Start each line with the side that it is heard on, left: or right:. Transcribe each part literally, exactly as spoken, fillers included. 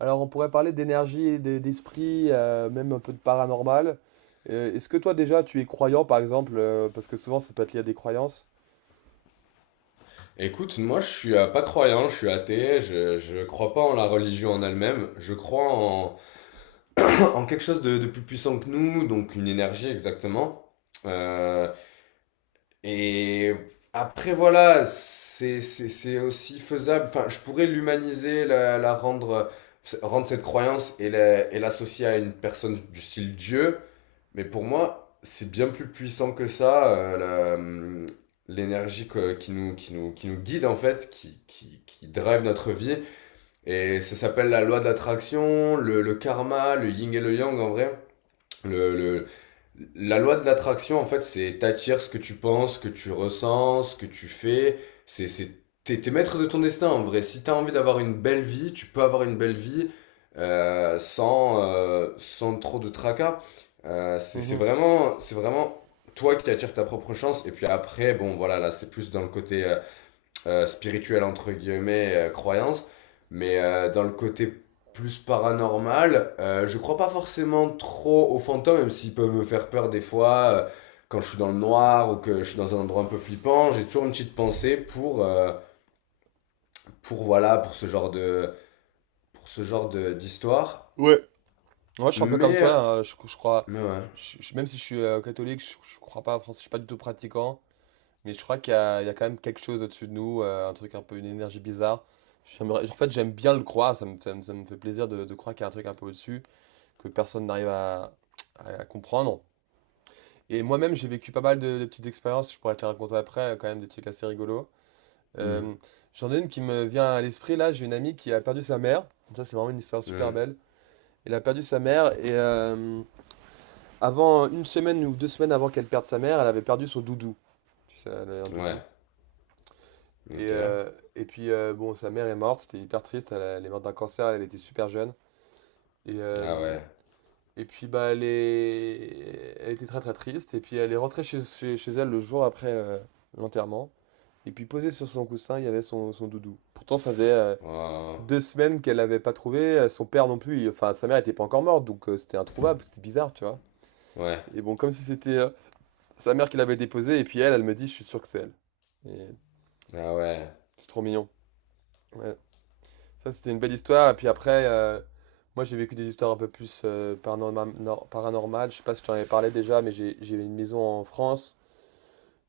right: Alors, on pourrait parler d'énergie et d'e- d'esprit, euh, même un peu de paranormal. Euh, est-ce que toi, déjà, tu es croyant, par exemple, euh, parce que souvent, c'est pas lié à des croyances.
left: Écoute, moi je suis euh, pas croyant, je suis athée, je, je crois pas en la religion en elle-même, je crois en, en quelque chose de, de plus puissant que nous, donc une énergie exactement. Euh, et après voilà, c'est, c'est, c'est aussi faisable, enfin je pourrais l'humaniser, la, la rendre, rendre cette croyance et la- et l'associer à une personne du style Dieu. Mais pour moi, c'est bien plus puissant que ça, euh, la, hum, l'énergie que- qui nous, qui nous, qui nous guide en fait, qui, qui, qui drive notre vie. Et ça s'appelle la loi de l'attraction, le, le karma, le yin et le yang en vrai. Le, le- la loi de l'attraction, en fait, c'est t'attires ce que tu penses, ce que tu ressens, ce que tu fais. C'est, c'est, t'es, T'es maître de ton destin, en vrai. Si t'as envie d'avoir une belle vie, tu peux avoir une belle vie euh, sans, euh, sans trop de tracas. Euh, c'est, c'est
right: Mhm.
left: vraiment, c'est vraiment toi qui attires ta propre chance. Et puis après, bon, voilà, là, c'est plus dans le côté euh, euh, spirituelle entre guillemets euh, croyance mais euh, dans le côté plus paranormal, euh, je crois pas forcément trop aux fantômes même s'ils peuvent me faire peur des fois, euh, quand je suis dans le noir ou que je suis dans un endroit un peu flippant, j'ai toujours une petite pensée pour, euh, pour voilà pour ce genre de pour ce genre de d'histoire
right: Ouais, moi, je suis un peu comme
left: mais
right: toi, hein, je, je crois,
left: mais ouais.
right: je- je- même si je suis euh, catholique, je, je crois pas, français, je suis pas du tout pratiquant, mais je crois qu'il y a, il y a quand même quelque chose au-dessus de nous, euh, un truc un peu, une énergie bizarre. J'aimerais- en fait, j'aime bien le croire, ça me, ça me- ça me fait plaisir de, de croire qu'il y a un truc un peu au-dessus, que personne n'arrive à, à- à comprendre. Et moi-même, j'ai vécu pas mal de, de petites expériences, je pourrais te les raconter après, euh, quand même des trucs assez rigolos. Euh,
left: Hmm.
right: J'en ai une qui me vient à l'esprit, là, j'ai une amie qui a perdu sa mère, ça c'est vraiment une histoire super
left: Hmm.
right: belle. Elle a perdu sa mère et euh, avant, une semaine ou deux semaines avant qu'elle perde sa mère, elle avait perdu son doudou. Tu sais, elle avait un doudou.
left: Ouais.
right: Et,
left: Ok.
right: euh, et puis, euh, bon, sa mère est morte, c'était hyper triste, elle, a- elle est morte d'un cancer, elle était super jeune. Et, euh,
left: Ah ouais.
right: et puis, bah, elle est... elle était très très triste. Et puis, elle est rentrée chez, chez, chez elle le jour après euh, l'enterrement. Et puis posé sur son coussin, il y avait son, son doudou. Pourtant, ça faisait euh,
left: Oh.
right: deux semaines qu'elle l'avait pas trouvé, euh, son père non plus, il- enfin sa mère était pas encore morte, donc euh, c'était introuvable, c'était bizarre, tu vois.
left: Ouais.
right: Et bon, comme si c'était euh, sa mère qui l'avait déposé, et puis elle, elle me dit, je suis sûr que c'est elle. Et
left: Ah ouais.
right: c'est trop mignon. Ouais. Ça, c'était une belle histoire, et puis après, euh, moi j'ai vécu des histoires un peu plus euh, paranorma- nor- paranormales, je sais pas si je t'en avais parlé déjà, mais j'ai j'ai une maison en France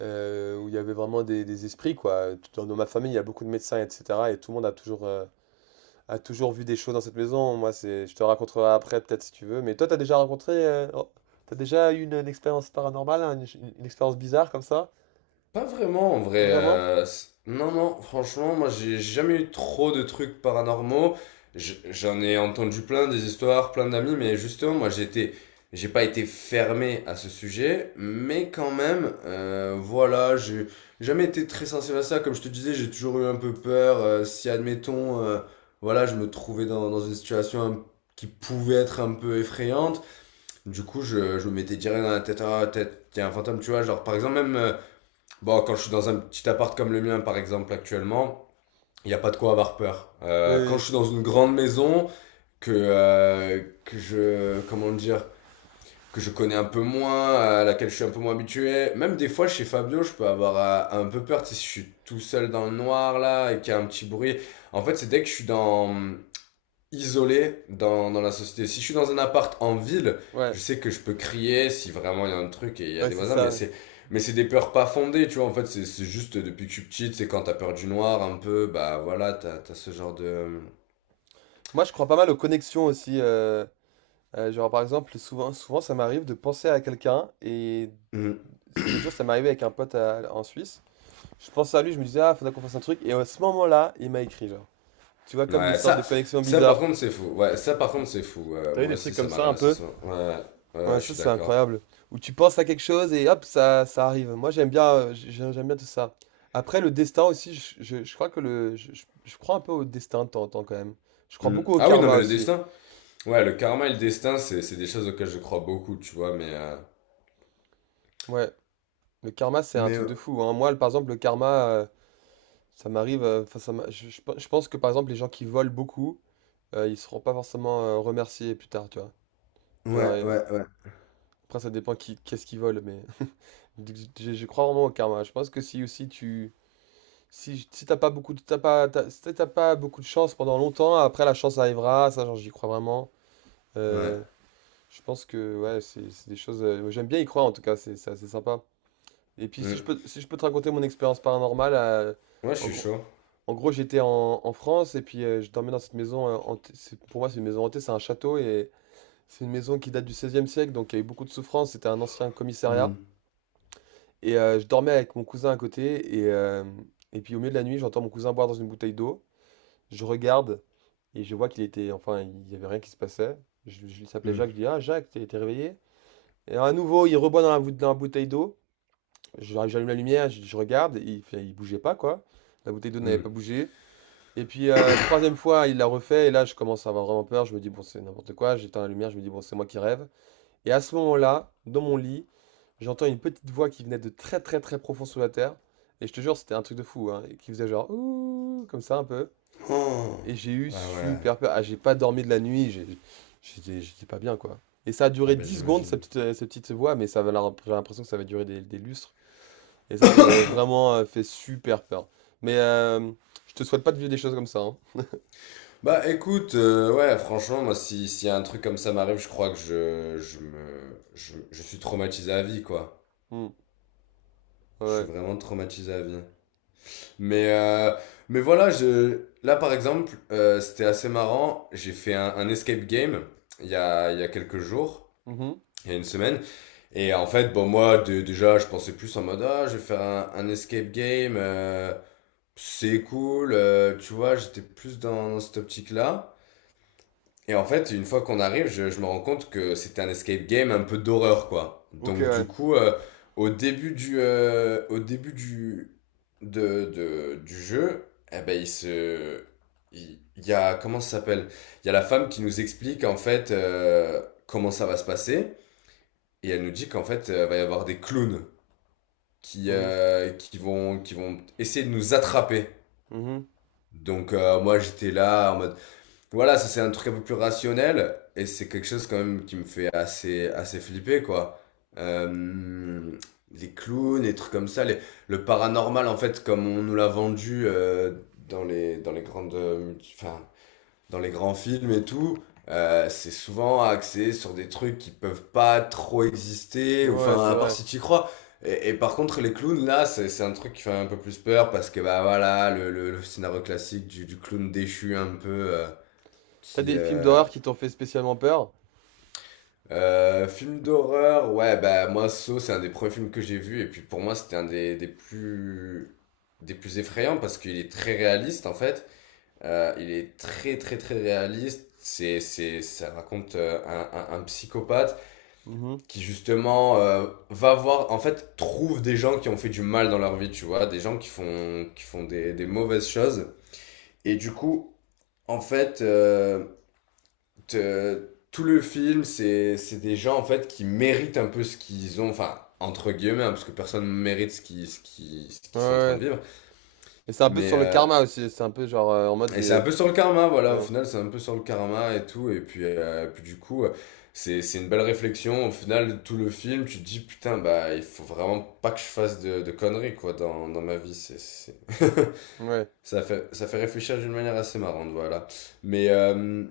right: euh, où il y avait vraiment des, des esprits, quoi. Dans, dans ma famille, il y a beaucoup de médecins, et cetera, et tout le monde a toujours... euh, a toujours vu des choses dans cette maison. Moi, c'est, je te raconterai après, peut-être si tu veux. Mais toi, t'as déjà rencontré, euh, oh, t'as déjà eu une, une expérience paranormale, hein, une, une- une expérience bizarre comme ça?
left: Pas vraiment en vrai.
right: Vraiment?
left: Euh, c- non, non, franchement, moi j'ai jamais eu trop de trucs paranormaux. Je- J'en ai entendu plein des histoires, plein d'amis, mais justement, moi j'étais, j'ai pas été fermé à ce sujet, mais quand même, euh, voilà, j'ai jamais été très sensible à ça. Comme je te disais, j'ai toujours eu un peu peur. Euh, si admettons, euh, voilà, je me trouvais dans, dans une situation un- qui pouvait être un peu effrayante, du coup, je, je me mettais direct dans la tête, ah, tête, il y a un fantôme, tu vois, genre par exemple même. euh, Bon, quand je suis dans un petit appart comme le mien, par exemple, actuellement, il n'y a pas de quoi avoir peur.
right: Oui,
left: Euh, quand
right: oui,
left: je suis dans une grande maison que euh, que je comment dire que je connais un peu moins, à laquelle je suis un peu moins habitué, même des fois chez Fabio, je peux avoir euh, un peu peur, tu sais, si je suis tout seul dans le noir là et qu'il y a un petit bruit. En fait, c'est dès que je suis dans isolé dans, dans la société. Si je suis dans un appart en ville, je
right: ouais,
left: sais que je peux crier si vraiment il y a un truc et il y a
right: ouais,
left: des
right: c'est
left: voisins, mais
right: ça.
left: c'est mais c'est des peurs pas fondées, tu vois. En fait, c'est c'est juste depuis que je suis petite, c'est quand t'as peur du noir un peu, bah voilà, t'as t'as ce genre de.
right: Moi, je crois pas mal aux connexions aussi. Euh, euh, genre, par exemple, souvent, souvent, ça m'arrive de penser à quelqu'un. Et
left: Mhm.
right: l'autre jour, ça m'est arrivé avec un pote à- en Suisse. Je pensais à lui, je me disais, ah, faudrait qu'on fasse un truc. Et à ce moment-là, il m'a écrit, genre. Tu vois, comme des
left: Ouais,
right: sortes de
left: ça,
right: connexions
left: ça par
right: bizarres.
left: contre c'est fou. Ouais, ça par contre c'est fou. Euh,
right: T'as eu
left: moi
right: des trucs
left: aussi ça
right: comme
left: m'a
right: ça un
left: révélé
right: peu?
left: ça. Ouais, ouais,
right: Ouais,
left: ouais, je
right: ça
left: suis
right: c'est
left: d'accord.
right: incroyable. Où tu penses à quelque chose et hop, ça, ça arrive. Moi j'aime bien, euh, j'ai- j'aime j'aime bien tout ça. Après le destin aussi, je, je- je crois que le, je, je- je crois un peu au destin de temps en temps quand même. Je crois
left: Mhm.
right: beaucoup au
left: Ah oui, non
right: karma
left: mais le
right: aussi.
left: destin. Ouais, le karma et le destin, c'est c'est des choses auxquelles je crois beaucoup, tu vois. Mais euh,
right: Ouais, le karma c'est un
left: mais
right: truc
left: euh,
right: de fou, hein. Moi, le- par exemple, le karma, euh, ça m'arrive. Euh, enfin, ça m'a- je, je pe- je pense que par exemple les gens qui volent beaucoup, euh, ils seront pas forcément euh, remerciés plus tard, tu vois. Genre,
left: ouais,
right: euh,
left: ouais, ouais,
right: après ça dépend qui, qu'est-ce qu'ils volent, mais je je crois vraiment au karma. Je pense que si aussi tu... Si, j- si t'as pas beaucoup de, t'as pas, t'as- si t'as pas beaucoup de chance pendant longtemps, après la chance arrivera, ça genre, j'y crois vraiment.
left: ouais.
right: Euh, je pense que ouais, c'est c'est des choses. Euh, j'aime bien y croire en tout cas, c'est c'est assez sympa. Et puis si je
left: Mhm.
right: peux, si je peux te raconter mon expérience paranormale, euh,
left: Ouais, je
right: en
left: suis
right: gros,
left: chaud.
right: en gros j'étais en, en France et puis euh, je dormais dans cette maison euh, hantée. c'est- Pour moi c'est une maison hantée, c'est un château et c'est une maison qui date du seizième siècle, donc il y a eu beaucoup de souffrance. C'était un ancien commissariat
left: Hmm,
right: et euh, je dormais avec mon cousin à côté et euh, et puis au milieu de la nuit j'entends mon cousin boire dans une bouteille d'eau. Je regarde et je vois qu'il était, enfin, il y avait rien qui se passait. Je, je Il s'appelait Jacques, je
left: hmm.
right: dis, ah Jacques, t'es t'es réveillé? Et à nouveau, il reboit dans la, bou- dans la bouteille d'eau. Je- J'allume la lumière, je, je regarde, et il, fait- il bougeait pas, quoi. La bouteille d'eau n'avait
left: Hmm.
right: pas bougé. Et puis, euh, troisième fois, il l'a refait, et là, je commence à avoir vraiment peur. Je me dis, bon, c'est n'importe quoi. J'éteins la lumière, je me dis, bon, c'est moi qui rêve. Et à ce moment-là, dans mon lit, j'entends une petite voix qui venait de très, très, très profond sous la terre. Et je te jure, c'était un truc de fou, hein, et qui faisait genre, ouh, comme ça, un peu.
left: Oh.
right: Et j'ai eu
left: Ah ouais.
right: super peur. Ah, j'ai pas dormi de la nuit, j'ai- j'étais j'étais pas bien, quoi. Et ça a
left: Ah
right: duré
left: bah
right: dix secondes, cette
left: j'imagine.
right: petite, euh, cette petite voix, mais ça avait l'air- j'ai l'impression que ça va durer des, des lustres. Et ça, ça m'avait vraiment euh, fait super peur. Mais euh, je te souhaite pas de vivre des choses comme ça, hein.
left: Bah écoute, euh, ouais, franchement, moi, si, si un truc comme ça m'arrive, je crois que je, je me, je, je suis traumatisé à vie, quoi.
right: Hmm,
left: Je suis
right: ouais.
left: vraiment traumatisé à vie. Mais, euh, mais voilà, je, là, par exemple, euh, c'était assez marrant. J'ai fait un, un escape game il y a, il y a quelques jours,
right: Mhm.
left: il y a une semaine. Et en fait, bon, moi, de- déjà, je pensais plus en mode, ah, je vais faire un, un escape game. euh, C'est cool, euh, tu vois, j'étais plus dans, dans cette optique-là. Et en fait, une fois qu'on arrive, je, je me rends compte que c'était un escape game un peu d'horreur, quoi.
right: Ok,
left: Donc du
right: ouais.
left: coup, euh, au début du, euh, au début du, de, de- du jeu, eh ben, il se, il, il y a, comment ça s'appelle? Il y a la femme qui nous explique, en fait, euh, comment ça va se passer. Et elle nous dit qu'en fait, euh, va y avoir des clowns qui,
right: Mhm.
left: euh, qui vont, qui vont essayer de nous attraper.
right: Mhm.
left: Donc euh, moi j'étais là en mode voilà, ça c'est un truc un peu plus rationnel et c'est quelque chose quand même qui me fait assez assez flipper, quoi. Euh, les clowns, les trucs comme ça, les, le paranormal en fait comme on nous l'a vendu, euh, dans les dans les grandes euh, multi- enfin dans les grands films et tout, euh, c'est souvent axé sur des trucs qui peuvent pas trop exister, ou
right: Ouais,
left: enfin,
right: c'est
left: à part
right: vrai.
left: si tu y crois. Et, et par contre, les clowns, là, c'est c'est un truc qui fait un peu plus peur parce que, bah voilà, le, le, le scénario classique du, du clown déchu un peu, euh,
right: T'as
left: qui...
right: des films
left: Euh...
right: d'horreur qui t'ont fait spécialement peur?
left: Euh, film d'horreur, ouais, bah moi, Saw, c'est un des premiers films que j'ai vu, et puis pour moi, c'était un des, des plus... des plus effrayants parce qu'il est très réaliste, en fait. Euh, il est très très très réaliste. C'est c'est Ça raconte euh, un, un, un psychopathe
right: Mhm.
left: qui justement, euh, va voir en fait trouve des gens qui ont fait du mal dans leur vie, tu vois, des gens qui font qui font des des mauvaises choses, et du coup, en fait, euh, te- tout le film c'est c'est des gens en fait qui méritent un peu ce qu'ils ont, enfin entre guillemets, hein, parce que personne mérite ce qui ce qui ce
right: Ouais,
left: qu'ils sont en train de
right: ouais.
left: vivre.
right: Mais c'est un peu
left: mais
right: sur le
left: euh,
right: karma aussi, c'est un peu genre euh, en mode...
left: Et
right: il
left: c'est un
right: est-
left: peu sur le karma, voilà, au
right: Ouais,
left: final, c'est un peu sur le karma et tout. Et puis, euh, puis du coup, euh, c'est, c'est une belle réflexion. Au final, tout le film, tu te dis, putain, bah, il faut vraiment pas que je fasse de, de conneries, quoi, dans, dans ma vie. C'est, c'est-
right: ouais,
left: Ça fait, ça fait réfléchir d'une manière assez marrante, voilà. Mais, euh,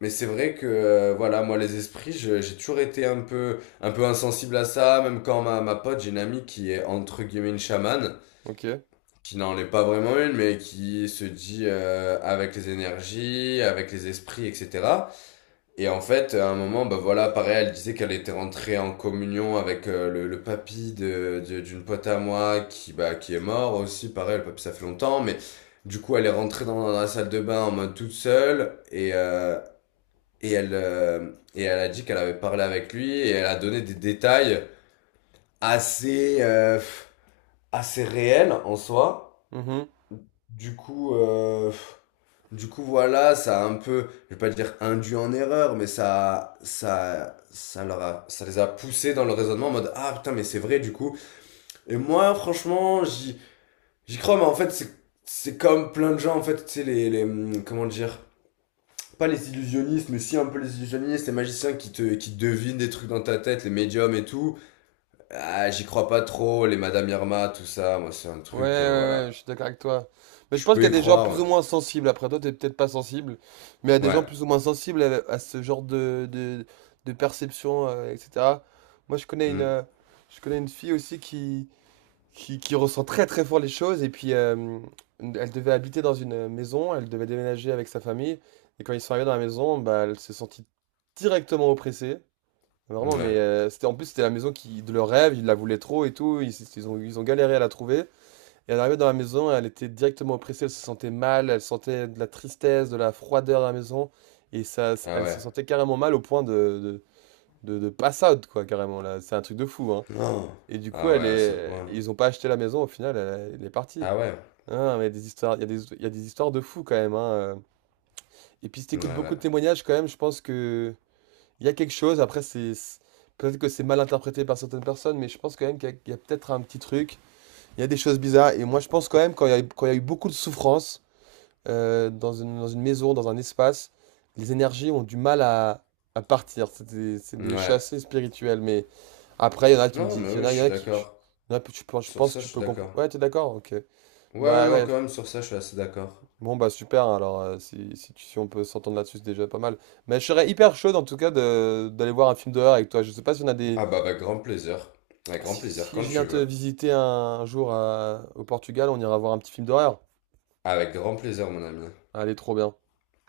left: mais c'est vrai que, euh, voilà, moi, les esprits, je- j'ai toujours été un peu, un peu insensible à ça. Même quand ma, ma pote, j'ai une amie qui est, entre guillemets, une chamane
right: ok.
left: qui n'en est pas vraiment une, mais qui se dit euh, avec les énergies, avec les esprits, et cetera. Et en fait, à un moment, bah voilà, pareil, elle disait qu'elle était rentrée en communion avec euh, le, le papy de, de- d'une pote à moi qui, bah, qui est mort aussi. Pareil, le papy, ça fait longtemps, mais du coup, elle est rentrée dans, dans la salle de bain en mode toute seule et, euh, et, elle, euh, et elle a dit qu'elle avait parlé avec lui et elle a donné des détails assez, euh, assez réels en soi.
right: Mhm.
left: Du coup, euh, du coup, voilà, ça a un peu, je vais pas dire induit en erreur, mais ça, ça, ça leur a, ça les a poussés dans le raisonnement en mode, ah putain, mais c'est vrai, du coup. Et moi, franchement, j'y, j'y crois, mais en fait, c'est, c'est comme plein de gens, en fait, tu sais, les, les, hum, comment dire, pas les illusionnistes, mais si un peu les illusionnistes, les magiciens qui te, qui devinent des trucs dans ta tête, les médiums et tout. Ah, j'y crois pas trop, les Madame Irma, tout ça, moi, c'est un
right: Ouais, ouais,
left: truc, euh,
right: ouais, je
left: voilà.
right: suis d'accord avec toi. Mais je
left: Je
right: pense qu'il y
left: peux
right: a
left: y
right: des gens plus
left: croire,
right: ou moins sensibles. Après, toi, t'es peut-être pas sensible, mais il y a
left: ouais.
right: des gens plus
left: Ouais.
right: ou moins sensibles à, à ce genre de, de, de perception, euh, et cetera. Moi, je connais une, euh,
left: Hmm.
right: je connais une fille aussi qui, qui, qui ressent très très fort les choses. Et puis, euh, elle devait habiter dans une maison, elle devait déménager avec sa famille. Et quand ils sont arrivés dans la maison, bah, elle s'est sentie directement oppressée. Vraiment, mais
left: Ouais.
right: euh, c'était en plus, c'était la maison qui, de leur rêve, ils la voulaient trop et tout. Ils, ils ont, ils ont galéré à la trouver. Et elle arrivait dans la maison, elle était directement oppressée, elle se sentait mal, elle sentait de la tristesse, de la froideur dans la maison, et ça,
left: Ah
right: elle se
left: ouais.
right: sentait carrément mal au point de, de, de, de pass out, quoi, carrément, là. C'est un truc de fou, hein.
left: Non.
right: Et du coup,
left: Ah
right: elle
left: ouais, à ce
right: est...
left: point.
right: ils ont pas acheté la maison, au final, elle, elle est partie.
left: Ah ouais.
right: Ah, mais il y a des histoires, il y a des, il y a des histoires de fou quand même, hein. euh. Et puis si
left: Ouais,
right: t'écoutes beaucoup
left: ouais.
right: de témoignages quand même, je pense que il y a quelque chose. Après, c'est c'est- Peut-être que c'est mal interprété par certaines personnes, mais je pense quand même qu'il y a, il y a peut-être un petit truc. Il y a des choses bizarres. Et moi, je pense quand même, quand il y a, eu- quand il y a eu beaucoup de souffrance euh, dans une, dans une maison, dans un espace, les énergies ont du mal à, à partir. C'est des, c'est des
left: Ouais.
right: chassés spirituels. Mais après, il y en a qui me
left: Non,
right: disent,
left: mais
right: il y en
left: oui,
right: a,
left: je
right: il y en
left: suis
right: a qui,
left: d'accord.
right: il y en a, tu peux- je
left: Sur
right: pense que
left: ça, je
right: tu
left: suis
right: peux comprendre.
left: d'accord.
right: Ouais, t'es d'accord? Ok.
left: Ouais, ouais,
right: Bah
left: non,
right: ouais.
left: quand même, sur ça, je suis assez d'accord.
right: Bon, bah super. Alors, euh, si, si, tu- si on peut s'entendre là-dessus, c'est déjà pas mal. Mais je serais hyper chaud, en tout cas, de, d'aller voir un film d'horreur avec toi. Je sais pas si on a des.
left: Ah bah, avec grand plaisir. Avec grand
right: Si,
left: plaisir,
right: si
left: quand
right: je
left: tu
right: viens te
left: veux.
right: visiter un, un jour à- au Portugal, on ira voir un petit film d'horreur.
left: Avec grand plaisir, mon ami.
right: Allez, trop bien.